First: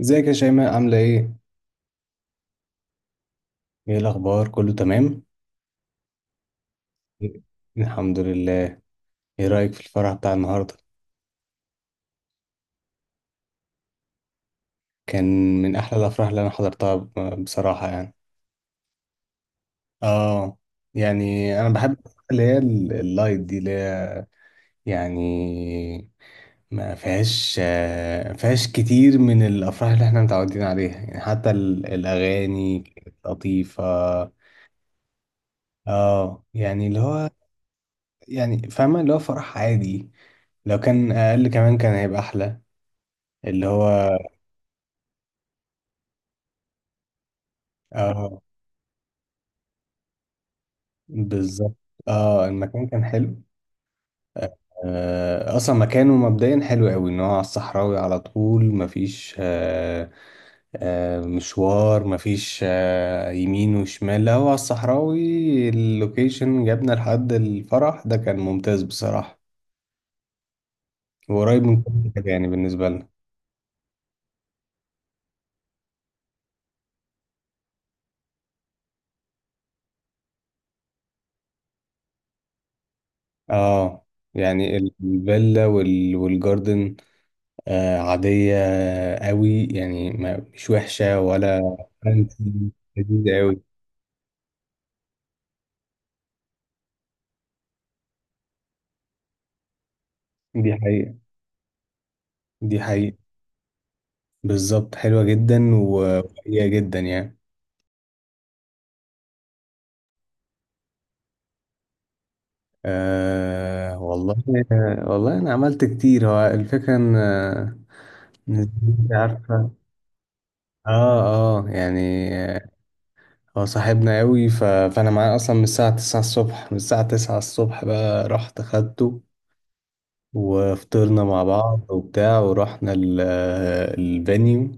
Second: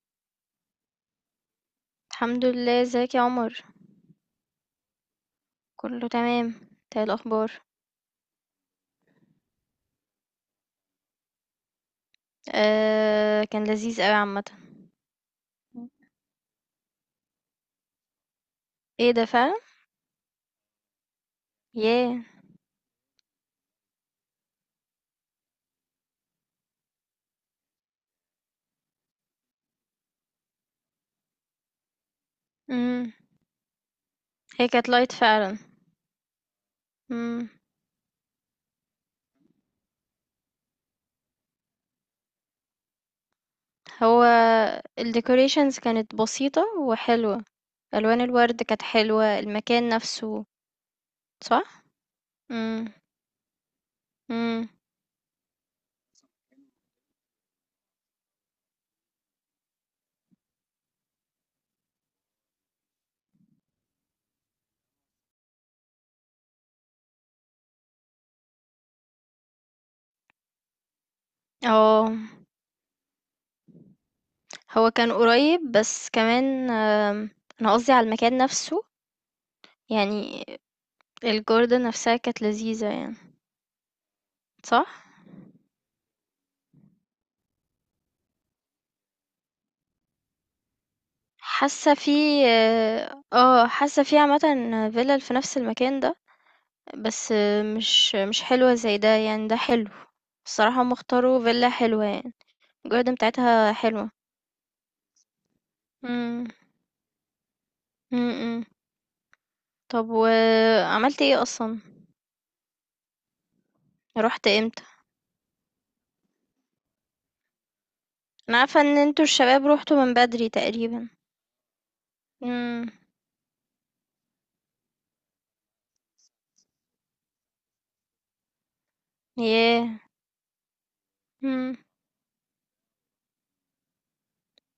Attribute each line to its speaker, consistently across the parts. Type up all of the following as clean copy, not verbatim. Speaker 1: ازيك يا شيماء، عاملة ايه؟
Speaker 2: الحمد لله، ازيك يا عمر؟
Speaker 1: ايه الأخبار؟ كله تمام؟
Speaker 2: كله تمام. ايه الاخبار؟
Speaker 1: الحمد لله. ايه رأيك في الفرح بتاع النهاردة؟
Speaker 2: آه، كان لذيذ قوي عامه.
Speaker 1: كان من أحلى الأفراح اللي أنا حضرتها بصراحة يعني.
Speaker 2: ايه ده فعلا.
Speaker 1: اه يعني أنا بحب
Speaker 2: ياه.
Speaker 1: الأفراح اللي هي اللايت دي اللي هي يعني ما فيهاش فيهاش كتير من الأفراح اللي احنا متعودين عليها، يعني حتى الأغاني
Speaker 2: امم.
Speaker 1: كانت لطيفة.
Speaker 2: هي كانت لايت فعلا.
Speaker 1: اه يعني اللي هو
Speaker 2: امم.
Speaker 1: يعني فاهمة اللي هو فرح عادي. لو كان أقل كمان كان هيبقى أحلى اللي هو.
Speaker 2: هو الديكوريشنز كانت بسيطه وحلوه، الوان
Speaker 1: اه،
Speaker 2: الورد كانت حلوه، المكان نفسه.
Speaker 1: بالظبط.
Speaker 2: صح.
Speaker 1: اه، المكان
Speaker 2: امم،
Speaker 1: كان حلو.
Speaker 2: امم.
Speaker 1: آه اصلا مكانه مبدئيا حلو قوي، ان هو على الصحراوي على طول، مفيش مشوار، مفيش يمين وشمال، لا هو على الصحراوي، اللوكيشن جابنا لحد الفرح ده كان ممتاز بصراحة، وقريب من
Speaker 2: اه،
Speaker 1: كل حاجة يعني بالنسبة لنا.
Speaker 2: هو كان قريب، بس كمان انا قصدي على المكان نفسه. يعني الجوردن نفسها كانت لذيذه يعني.
Speaker 1: اه يعني
Speaker 2: صح.
Speaker 1: الفيلا والجاردن، عادية قوي يعني، ما مش وحشة ولا
Speaker 2: حاسة في
Speaker 1: فانسي، لذيذة قوي.
Speaker 2: حاسة في عامةً، فيلل في نفس المكان ده، بس مش حلوة زي ده، يعني ده حلو،
Speaker 1: دي
Speaker 2: الصراحة هُم
Speaker 1: حقيقة،
Speaker 2: اختاروا فيلا حلوة يعني،
Speaker 1: دي
Speaker 2: الgarden
Speaker 1: حقيقة.
Speaker 2: بتاعتها حلوة.
Speaker 1: بالظبط، حلوة جدا
Speaker 2: إمم،
Speaker 1: وقوية جدا يعني.
Speaker 2: إمم، إمم. طب وعملت إيه أصلًا؟
Speaker 1: أه والله،
Speaker 2: رُحت إمتى؟
Speaker 1: والله أنا عملت كتير، هو الفكرة إن إن
Speaker 2: أنا عارفة إن
Speaker 1: أنت
Speaker 2: أنتم الشباب
Speaker 1: عارفة.
Speaker 2: رُحتوا من بدري تقريبًا.
Speaker 1: اه، اه يعني آه،
Speaker 2: إمم.
Speaker 1: هو صاحبنا قوي فأنا معاه أصلا من الساعة 9 الصبح، بقى رحت خدته
Speaker 2: ياه!
Speaker 1: وفطرنا مع
Speaker 2: إمم،
Speaker 1: بعض وبتاع، ورحنا الفانيو.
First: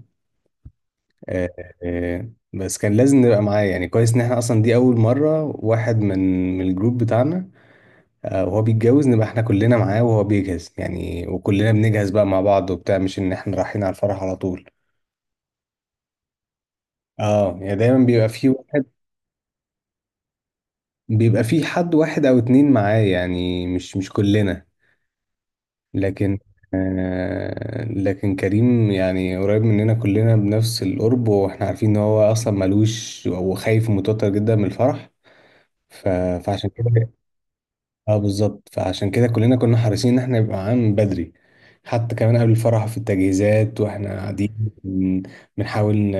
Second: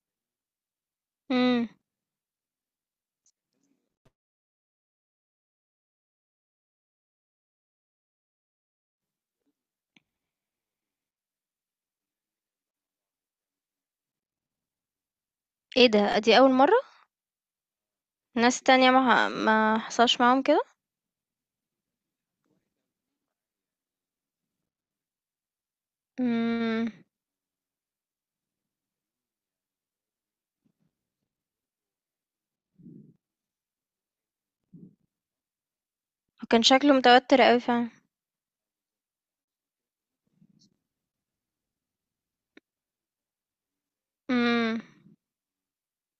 Speaker 2: إمم.
Speaker 1: بس كان لازم نبقى معاه يعني، كويس ان احنا اصلا دي اول مرة واحد من الجروب بتاعنا وهو بيتجوز نبقى احنا كلنا معاه وهو بيجهز يعني، وكلنا بنجهز بقى مع بعض وبتاع، مش ان احنا رايحين على الفرح على طول.
Speaker 2: إيه ده، دي أول مرّة؟
Speaker 1: اه يعني دايما بيبقى في
Speaker 2: ناس
Speaker 1: واحد،
Speaker 2: تانية ما حصلش معاهم كده؟
Speaker 1: بيبقى في حد واحد او اتنين معاه يعني، مش كلنا. لكن
Speaker 2: إمم.
Speaker 1: لكن كريم يعني قريب مننا كلنا بنفس القرب، واحنا عارفين ان هو اصلا ملوش وخايف ومتوتر جدا من الفرح، ف...
Speaker 2: هو كان
Speaker 1: فعشان كده.
Speaker 2: شكله متوتر أوي فعلًا.
Speaker 1: اه بالظبط، فعشان كده كلنا كنا حريصين ان احنا يبقى معانا من بدري، حتى كمان قبل الفرح في التجهيزات واحنا قاعدين
Speaker 2: امم،
Speaker 1: بن- بنحاول ن-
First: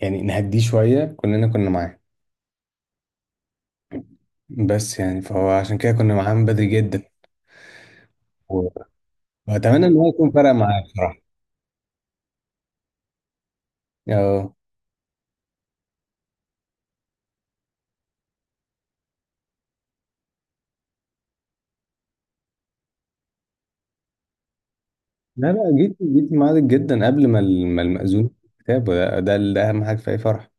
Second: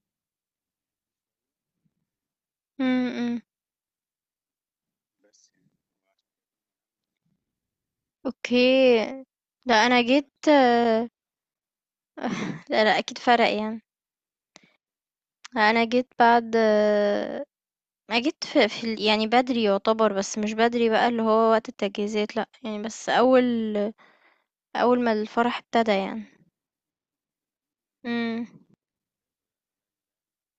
Speaker 1: يعني نهديه شوية، كلنا كنا معاه.
Speaker 2: امم، أمم.
Speaker 1: بس يعني فهو عشان كده كنا معاه من بدري جدا و-
Speaker 2: اوكي. لا،
Speaker 1: واتمنى ان
Speaker 2: انا
Speaker 1: هو يكون
Speaker 2: جيت
Speaker 1: فرق معاه بصراحة.
Speaker 2: لا، لا، اكيد فرق يعني.
Speaker 1: اه.
Speaker 2: لا، انا جيت بعد ما جيت في يعني بدري يعتبر، بس مش بدري بقى اللي هو وقت التجهيزات، لا يعني، بس اول ما
Speaker 1: لا،
Speaker 2: الفرح
Speaker 1: لا
Speaker 2: ابتدى
Speaker 1: جيت،
Speaker 2: يعني.
Speaker 1: جيت في ميعادك جدا قبل ما ما المأذون
Speaker 2: امم.
Speaker 1: كتاب، ده اهم حاجة في اي فرح.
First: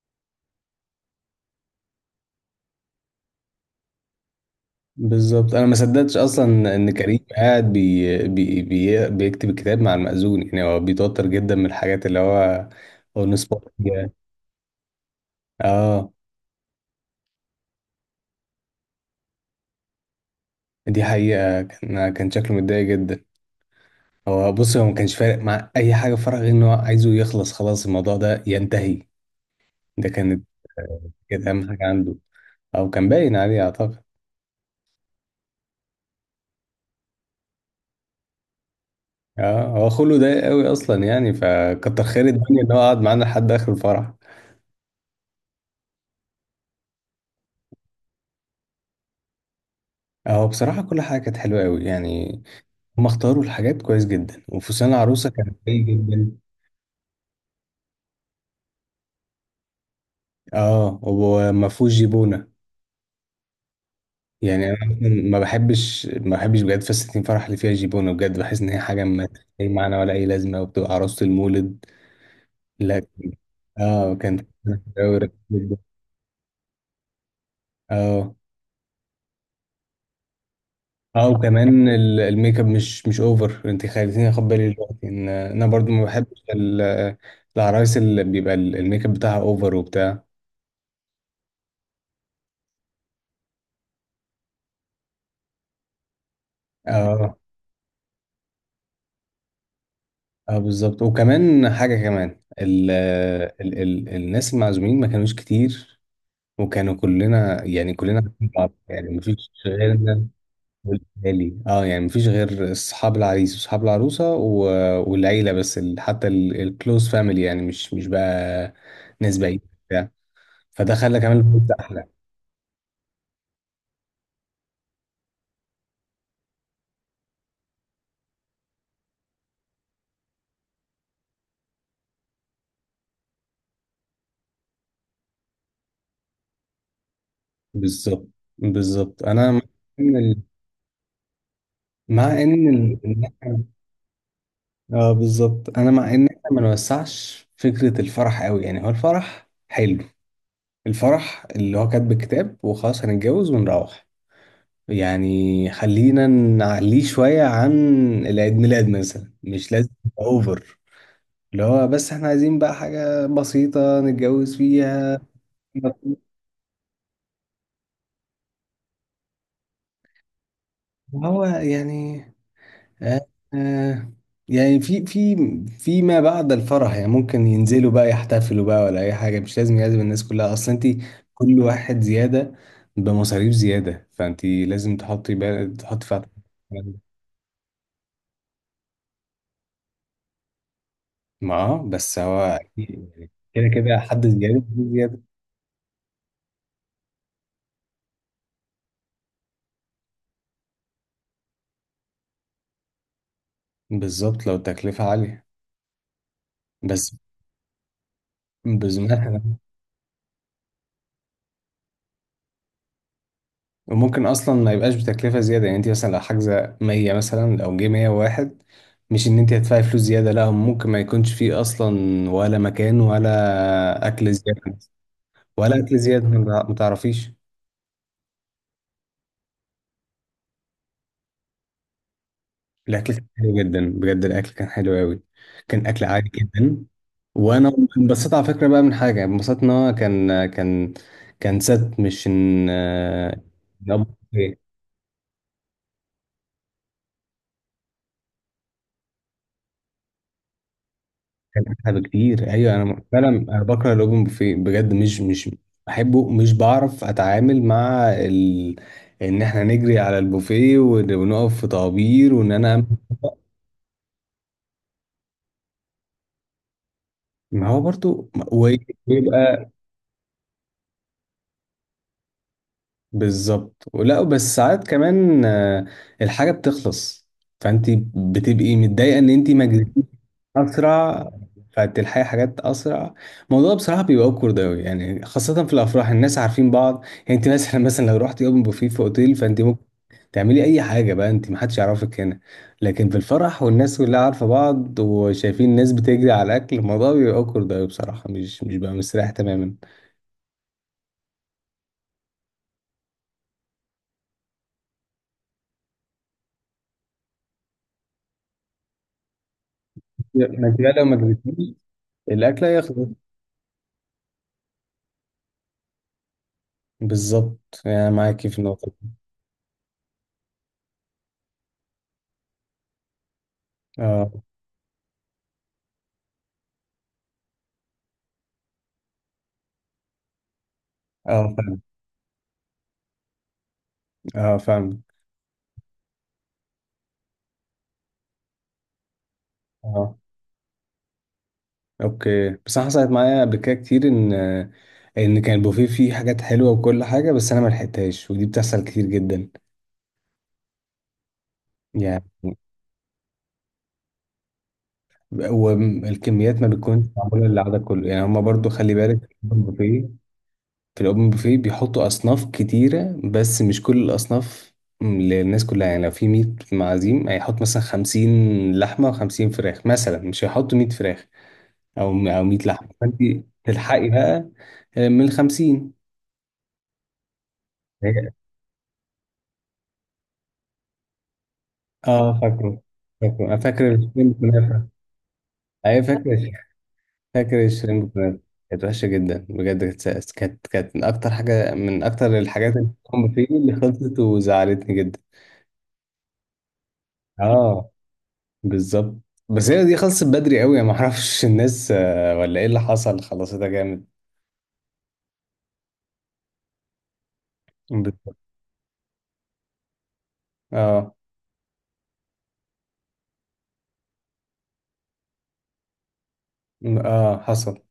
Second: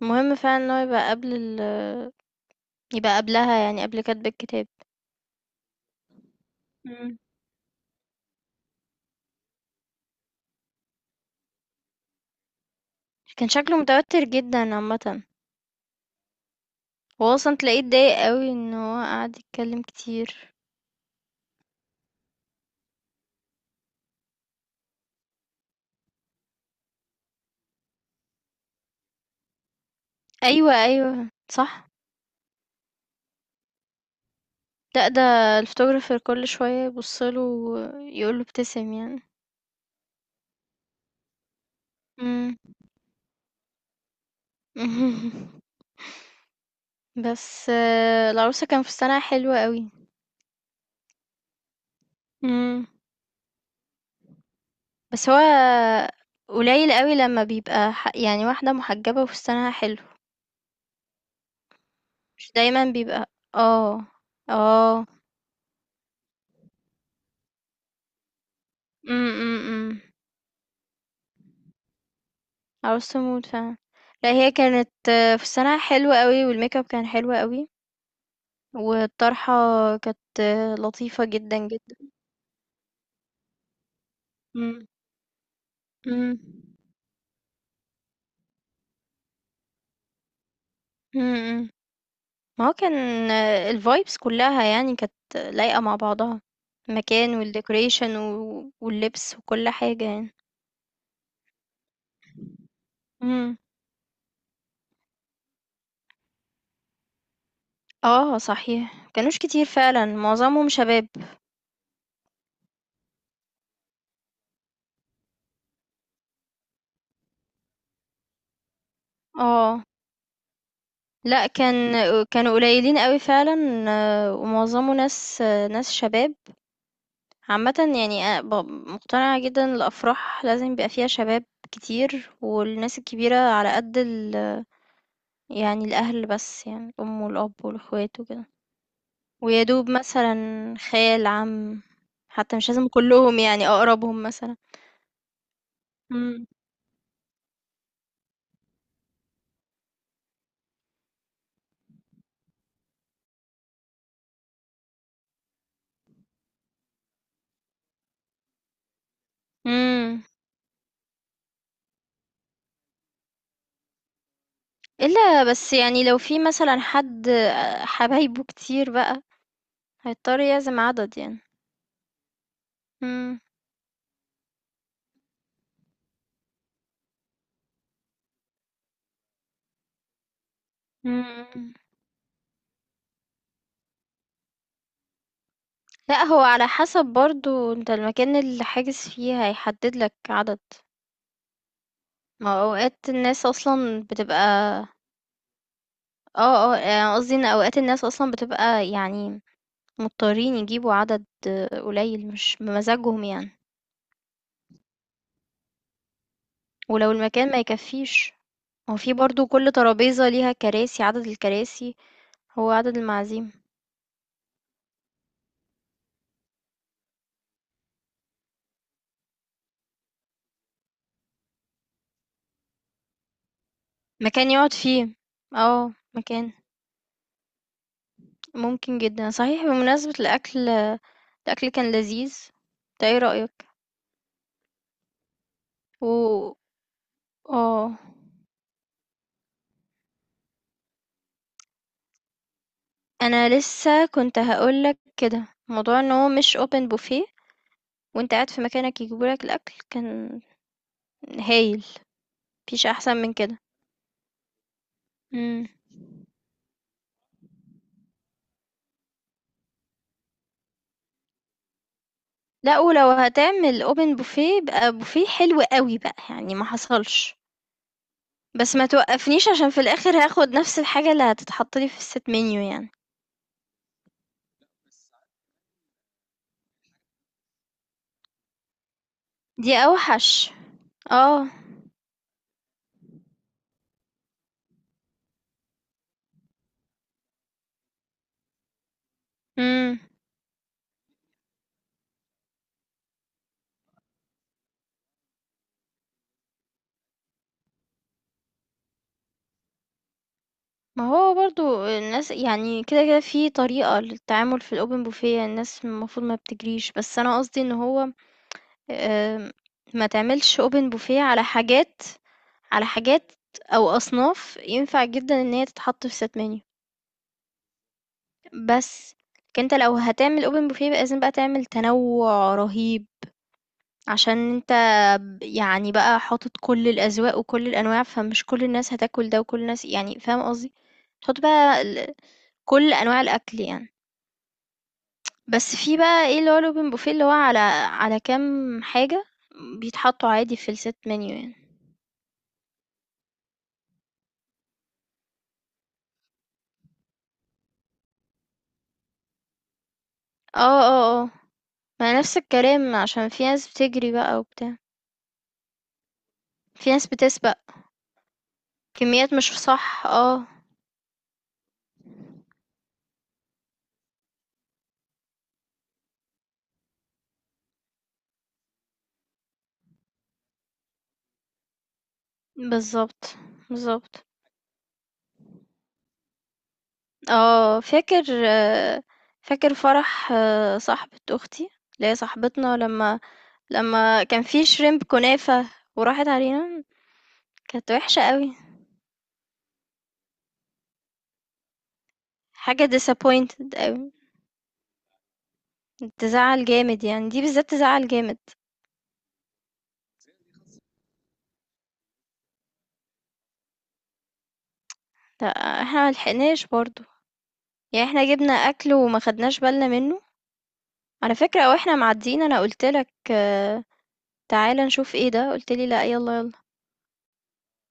Speaker 2: مهم فعلا ان هو يبقى قبلها، يعني قبل كتب الكتاب.
Speaker 1: بالظبط، انا ما صدقتش اصلا ان كريم
Speaker 2: امم.
Speaker 1: قاعد بي بي بي بيكتب الكتاب مع المأذون يعني، هو بيتوتر جدا من الحاجات اللي هو
Speaker 2: كان
Speaker 1: نصبه
Speaker 2: شكله
Speaker 1: فيها.
Speaker 2: متوتر جدا عامة.
Speaker 1: اه
Speaker 2: هو اصلا تلاقيه اتضايق قوي ان هو قعد يتكلم كتير.
Speaker 1: دي حقيقة، كان شكله متضايق جدا. هو بص، هو ما كانش فارق مع اي حاجة، فرق غير ان هو عايزه يخلص، خلاص الموضوع ده ينتهي، ده كانت
Speaker 2: ايوه،
Speaker 1: آه،
Speaker 2: ايوه،
Speaker 1: كانت اهم حاجة
Speaker 2: صح.
Speaker 1: عنده، او كان باين عليه اعتقد.
Speaker 2: لأ، ده الphotographer كل شوية يبُص له ويقول له ابتسم يعني.
Speaker 1: اه، هو خلقه ضيق قوي اصلا يعني، فكتر خير
Speaker 2: إمم.
Speaker 1: الدنيا ان هو قعد معانا لحد اخر الفرح.
Speaker 2: بس العروسة كان فستانها حلو أوي.
Speaker 1: هو بصراحة كل حاجة كانت حلوة قوي يعني،
Speaker 2: إمم.
Speaker 1: هم اختاروا الحاجات كويس جدا وفستان
Speaker 2: بس
Speaker 1: العروسة
Speaker 2: هو
Speaker 1: كان قوي جدا.
Speaker 2: قليل أوي لمّا بيبقى يعني واحدة محجبة وفستانها حلو،
Speaker 1: اه، وما فيهوش جيبونة.
Speaker 2: مش دايمًا بيبقى.
Speaker 1: يعني انا أصلاً
Speaker 2: آه.
Speaker 1: ما بحبش بجد فساتين فرح اللي فيها جيبونة، بجد بحس ان هي حاجة ما
Speaker 2: إمم،
Speaker 1: ملهاش
Speaker 2: إمم،
Speaker 1: اي معنى
Speaker 2: إمم.
Speaker 1: ولا اي لازمة وبتبقى عروسة المولد. لا.
Speaker 2: عروسة تموت فعلًا.
Speaker 1: اه
Speaker 2: لأ،
Speaker 1: كان.
Speaker 2: هي كانت فستانها حلو أوي والmakeup كان حلو أوي،
Speaker 1: اه،
Speaker 2: والطرحة كانت لطيفة
Speaker 1: اه
Speaker 2: جدًا،
Speaker 1: وكمان
Speaker 2: جدًا.
Speaker 1: الميك اب مش اوفر، انت خليتيني اخد بالي
Speaker 2: إمم.
Speaker 1: دلوقتي ان انا برضو ما
Speaker 2: إمم.
Speaker 1: بحبش العرايس اللي بيبقى الميك اب بتاعها اوفر وبتاع.
Speaker 2: إمم، إمم. ما هو كان الvibes كلّها يعني كانت لايقة مع بعضها، المكان
Speaker 1: اه،
Speaker 2: والdecoration واللبس وكل حاجة يعني.
Speaker 1: اه بالظبط، وكمان حاجة كمان ال
Speaker 2: إمم.
Speaker 1: ال ال الناس المعزومين ما كانوش كتير، وكانوا كلنا يعني كلنا
Speaker 2: آه،
Speaker 1: عارفين بعض
Speaker 2: صحيح،
Speaker 1: يعني
Speaker 2: ما كانوش
Speaker 1: مفيش
Speaker 2: كتير فعلًا،
Speaker 1: غيرنا.
Speaker 2: معظمهم شباب.
Speaker 1: والأهالي، اه يعني مفيش غير أصحاب العريس وأصحاب العروسة والعيلة بس، ال حتى الكلوز فاميلي يعني، مش بقى ناس بعيدة
Speaker 2: آه.
Speaker 1: بتاع، فده خلى كمان
Speaker 2: لأ،
Speaker 1: الوقت
Speaker 2: كان
Speaker 1: أحلى.
Speaker 2: كانوا قليلين أوي فعلًا ومعظمه ناس شباب. عامةً يعني أنا مقتنعة جدًا، الأفراح لازم يبقى فيها شباب كتير، والناس الكبيرة على قد يعني الأهل بس، يعني الأم والأب والأخوات
Speaker 1: بالظبط،
Speaker 2: وكده.
Speaker 1: بالظبط، أنا مع
Speaker 2: ويدوب
Speaker 1: إن
Speaker 2: مثلا خال، عم،
Speaker 1: مع
Speaker 2: حتى
Speaker 1: إن
Speaker 2: مش لازم كلهم،
Speaker 1: ال-
Speaker 2: يعني اقربهم مثلا.
Speaker 1: اه بالظبط، انا مع ان احنا
Speaker 2: امم،
Speaker 1: ما نوسعش فكره الفرح قوي يعني، هو الفرح حلو، الفرح اللي هو كاتب الكتاب وخلاص هنتجوز ونروح يعني، خلينا نعليه شويه عن العيد ميلاد مثلا، مش لازم
Speaker 2: امم.
Speaker 1: يبقى اوفر اللي هو، بس احنا عايزين بقى حاجه بسيطه نتجوز فيها.
Speaker 2: الا بس يعني، لو في مثلا حد حبايبه كتير بقى هيضطر يعزم عدد يعني.
Speaker 1: هو يعني آه،
Speaker 2: امم،
Speaker 1: آه، يعني في في ما بعد الفرح يعني، ممكن ينزلوا بقى يحتفلوا بقى ولا اي حاجه، مش لازم يعزم الناس كلها اصلا. انت كل
Speaker 2: امم.
Speaker 1: واحد زياده بمصاريف زياده، فانت لازم تحطي بقى تحطي في
Speaker 2: لا،
Speaker 1: اعتبارك
Speaker 2: هو على
Speaker 1: الكلام ده.
Speaker 2: حسب برضو انت المكان اللي حاجز فيه هيحدد لك عدد.
Speaker 1: ما بس هو
Speaker 2: ما هو اوقات
Speaker 1: أكيد يعني
Speaker 2: الناس
Speaker 1: كده كده
Speaker 2: اصلا
Speaker 1: حد
Speaker 2: بتبقى.
Speaker 1: زياده زياده.
Speaker 2: اه، اه، يعني قصدي ان اوقات الناس اصلا بتبقى يعني مضطرين يجيبوا عدد قليل، مش بمزاجهم يعني.
Speaker 1: بالظبط لو التكلفه عاليه
Speaker 2: ولو
Speaker 1: بس.
Speaker 2: المكان ما يكفيش. هو
Speaker 1: بس
Speaker 2: في برضو كل ترابيزة ليها كراسي، عدد الكراسي، هو عدد المعازيم.
Speaker 1: وممكن اصلا ما يبقاش بتكلفه زياده يعني، انت مثلا لو حاجزه 100 مثلا لو جه 101، مش ان انت هتدفعي فلوس زياده لا، ممكن ما يكونش فيه اصلا ولا مكان ولا اكل
Speaker 2: مكان يقعد
Speaker 1: زياده،
Speaker 2: فيه.
Speaker 1: ولا
Speaker 2: اه،
Speaker 1: اكل زياده
Speaker 2: مكان،
Speaker 1: ما تعرفيش.
Speaker 2: ممكن جدا صحيح. بمناسبة الأكل، الأكل كان لذيذ. انت
Speaker 1: الاكل
Speaker 2: ايه
Speaker 1: كان حلو
Speaker 2: رأيك؟
Speaker 1: جدا بجد، الاكل كان حلو قوي، كان اكل عادي
Speaker 2: و،
Speaker 1: جدا وانا
Speaker 2: اه،
Speaker 1: انبسطت على فكره بقى، من حاجه انبسطت ان هو كان ست مش ان
Speaker 2: انا
Speaker 1: إن
Speaker 2: لسه كنت هقولك كده، موضوع ان هو مش open buffet، وانت قاعد في مكانك يجيبولك الأكل، كان
Speaker 1: كان
Speaker 2: هايل.
Speaker 1: احلى بكتير. ايوه انا
Speaker 2: مفيش أحسن
Speaker 1: فعلا
Speaker 2: من كده.
Speaker 1: انا بكره الاوبن بوفيه بجد، مش
Speaker 2: مم.
Speaker 1: بحبه، مش بعرف اتعامل مع ان احنا نجري على البوفيه ونقف في طوابير، وان انا
Speaker 2: لا،
Speaker 1: أمسك
Speaker 2: ولو
Speaker 1: طبق.
Speaker 2: هتعمل اوبن بوفيه يبقى بوفيه حلو قوي بقى، يعني ما حصلش،
Speaker 1: ما هو برضو
Speaker 2: بس ما توقفنيش
Speaker 1: ويبقى
Speaker 2: عشان في الاخر هاخد نفس الحاجة اللي هتتحط لي في الست منيو يعني.
Speaker 1: بالظبط، ولا بس ساعات كمان الحاجه بتخلص، فانت بتبقي متضايقه ان انت ما
Speaker 2: دي اوحش.
Speaker 1: اسرع،
Speaker 2: اه.
Speaker 1: بتاعت الحياة حاجات اسرع. الموضوع بصراحه بيبقى اوكورد اوي يعني، خاصه في الافراح الناس عارفين بعض يعني، انت مثلا لو رحت يوم بوفيه في اوتيل فانت ممكن
Speaker 2: امم.
Speaker 1: تعملي اي حاجه بقى انت، محدش يعرفك هنا. لكن في الفرح والناس كلها عارفه بعض وشايفين الناس بتجري على الاكل، الموضوع بيبقى اوكورد اوي بصراحه، مش بقى مستريح تماما.
Speaker 2: ما هو برضو الناس يعني كده كده في طريقة للتعامل في الاوبن بوفيه، الناس المفروض ما بتجريش، بس انا قصدي ان هو آم، ما تعملش
Speaker 1: ما انت
Speaker 2: اوبن
Speaker 1: بقى لو ما
Speaker 2: بوفيه على
Speaker 1: جريتيش
Speaker 2: حاجات
Speaker 1: الاكل
Speaker 2: على
Speaker 1: هيخلص.
Speaker 2: حاجات او اصناف ينفع جدا ان هي تتحط في ست منيو،
Speaker 1: بالظبط يعني معاكي في النقطه دي.
Speaker 2: بس. لكن انت لو هتعمل اوبن بوفيه لازم بقى تعمل تنوع رهيب،
Speaker 1: اه،
Speaker 2: عشان انت يعني بقى حاطط كل الاذواق وكل الانواع، فمش كل الناس هتاكل ده وكل الناس، يعني فاهم قصدي، تحط
Speaker 1: اه فاهم،
Speaker 2: بقى كل انواع الاكل يعني.
Speaker 1: اه فاهم.
Speaker 2: بس في بقى ايه اللي هو الاوبن بوفيه اللي هو على كام حاجة بيتحطوا عادي في الست منيو يعني.
Speaker 1: اوكي، بس انا حصلت معايا قبل كده كتير ان كان البوفيه فيه حاجات حلوه وكل حاجه بس انا ما لحقتهاش، ودي بتحصل كتير جدا
Speaker 2: اه، اه، اه. ما
Speaker 1: يعني.
Speaker 2: نفس الكلام، عشان في ناس بتجري بقى وبتاع،
Speaker 1: والكميات ما
Speaker 2: في
Speaker 1: بتكونش
Speaker 2: ناس
Speaker 1: معموله
Speaker 2: بتسبق.
Speaker 1: للعدد كله يعني، هما برضو خلي بالك
Speaker 2: كميات،
Speaker 1: في
Speaker 2: مش
Speaker 1: الاوبن
Speaker 2: صح،
Speaker 1: بوفيه،
Speaker 2: اه.
Speaker 1: في الاوبن بوفيه بيحطوا اصناف كتيره بس مش كل الاصناف للناس كلها يعني، لو في 100 معازيم هيحط مثلا 50 لحمه و50 فراخ مثلا، مش هيحطوا 100 فراخ او 100 لحمه، فانت
Speaker 2: بالظبط،
Speaker 1: تلحقي
Speaker 2: بالظبط.
Speaker 1: بقى من ال 50.
Speaker 2: اه، آه، فاكر فرح صاحبة اختي، اللي هي
Speaker 1: اه
Speaker 2: صاحبتنا،
Speaker 1: فاكره،
Speaker 2: لما
Speaker 1: فاكره، انا فاكر
Speaker 2: لما
Speaker 1: الشريمب
Speaker 2: كان في
Speaker 1: كنافه.
Speaker 2: شريمب كنافة
Speaker 1: ايوه
Speaker 2: وراحت
Speaker 1: فاكر،
Speaker 2: علينا.
Speaker 1: فاكر
Speaker 2: كانت
Speaker 1: الشريمب
Speaker 2: وحشة
Speaker 1: كنافه،
Speaker 2: قوي.
Speaker 1: كانت وحشه جدا بجد، كانت من اكتر حاجه، من اكتر الحاجات
Speaker 2: حاجة
Speaker 1: اللي كنت فيه
Speaker 2: disappointed
Speaker 1: اللي
Speaker 2: قوي،
Speaker 1: خلصت وزعلتني جدا.
Speaker 2: تزعل جامد يعني، دي بالذات
Speaker 1: اه
Speaker 2: تزعل جامد.
Speaker 1: بالظبط، بس هي دي خلصت بدري قوي، ما اعرفش الناس ولا ايه اللي حصل، خلصتها جامد.
Speaker 2: لا، احنا ملحقناش برضو، يعني احنا
Speaker 1: بالظبط.
Speaker 2: جبنا اكل وما خدناش بالنا منه،
Speaker 1: اه
Speaker 2: على فكرة. واحنا معديين انا قلتلك تعالى نشوف ايه ده، قلتلي لا يلا يلا،
Speaker 1: اه حصل.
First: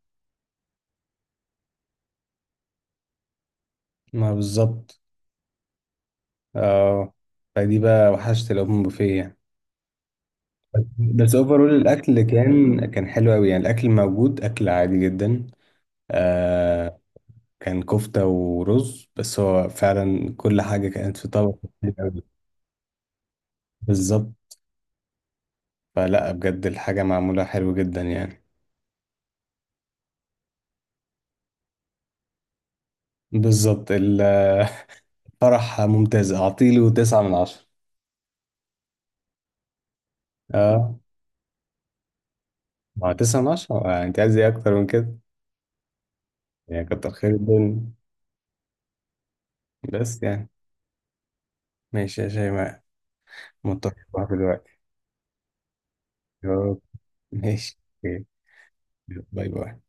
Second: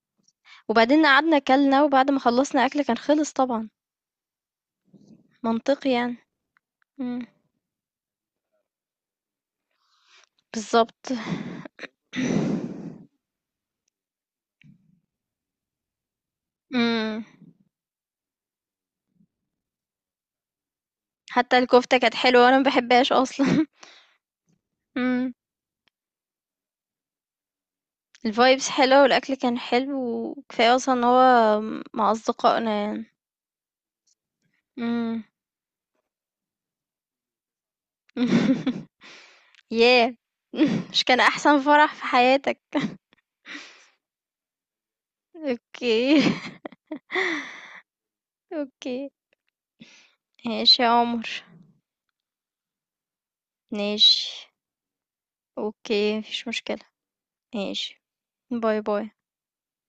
Speaker 2: وبعدين قعدنا كلنا، وبعد ما خلصنا اكل كان خلص طبعا.
Speaker 1: ما بالظبط.
Speaker 2: منطقي يعني.
Speaker 1: اه،
Speaker 2: مم.
Speaker 1: فدي بقى وحشت الاوبن بوفيه يعني.
Speaker 2: بالظبط.
Speaker 1: بس اوفرول الاكل كان حلو قوي يعني، الاكل موجود اكل عادي جدا آه،
Speaker 2: امم.
Speaker 1: كان كفتة ورز، بس هو فعلا كل حاجة كانت في طبق.
Speaker 2: حتى
Speaker 1: كتير
Speaker 2: الكفتة كانت
Speaker 1: أوي.
Speaker 2: حلوة وانا ما بحبهاش اصلا.
Speaker 1: بالظبط،
Speaker 2: امم.
Speaker 1: فلا بجد الحاجة معمولة حلو جدا يعني.
Speaker 2: الفايبس حلوة والاكل كان حلو، وكفاية اصلا ان هو مع اصدقائنا يعني.
Speaker 1: بالظبط الفرح
Speaker 2: امم.
Speaker 1: ممتاز، أعطيله تسعة من 10.
Speaker 2: ياه.
Speaker 1: اه،
Speaker 2: مش كان احسن فرح في حياتك؟
Speaker 1: ما هو تسعة من 10، أنت عايز إيه أكتر من كده
Speaker 2: اوكي.
Speaker 1: يعني، كتر خير الدنيا
Speaker 2: اوكي.
Speaker 1: بس يعني.
Speaker 2: ماشي يا عمر.
Speaker 1: ماشي يا شيماء، متفق معاك
Speaker 2: ماشي.
Speaker 1: دلوقتي.
Speaker 2: اوكي، مفيش
Speaker 1: يا رب.
Speaker 2: مشكلة.
Speaker 1: ماشي.
Speaker 2: ماشي.
Speaker 1: أوكي.
Speaker 2: باي باي.
Speaker 1: باي باي.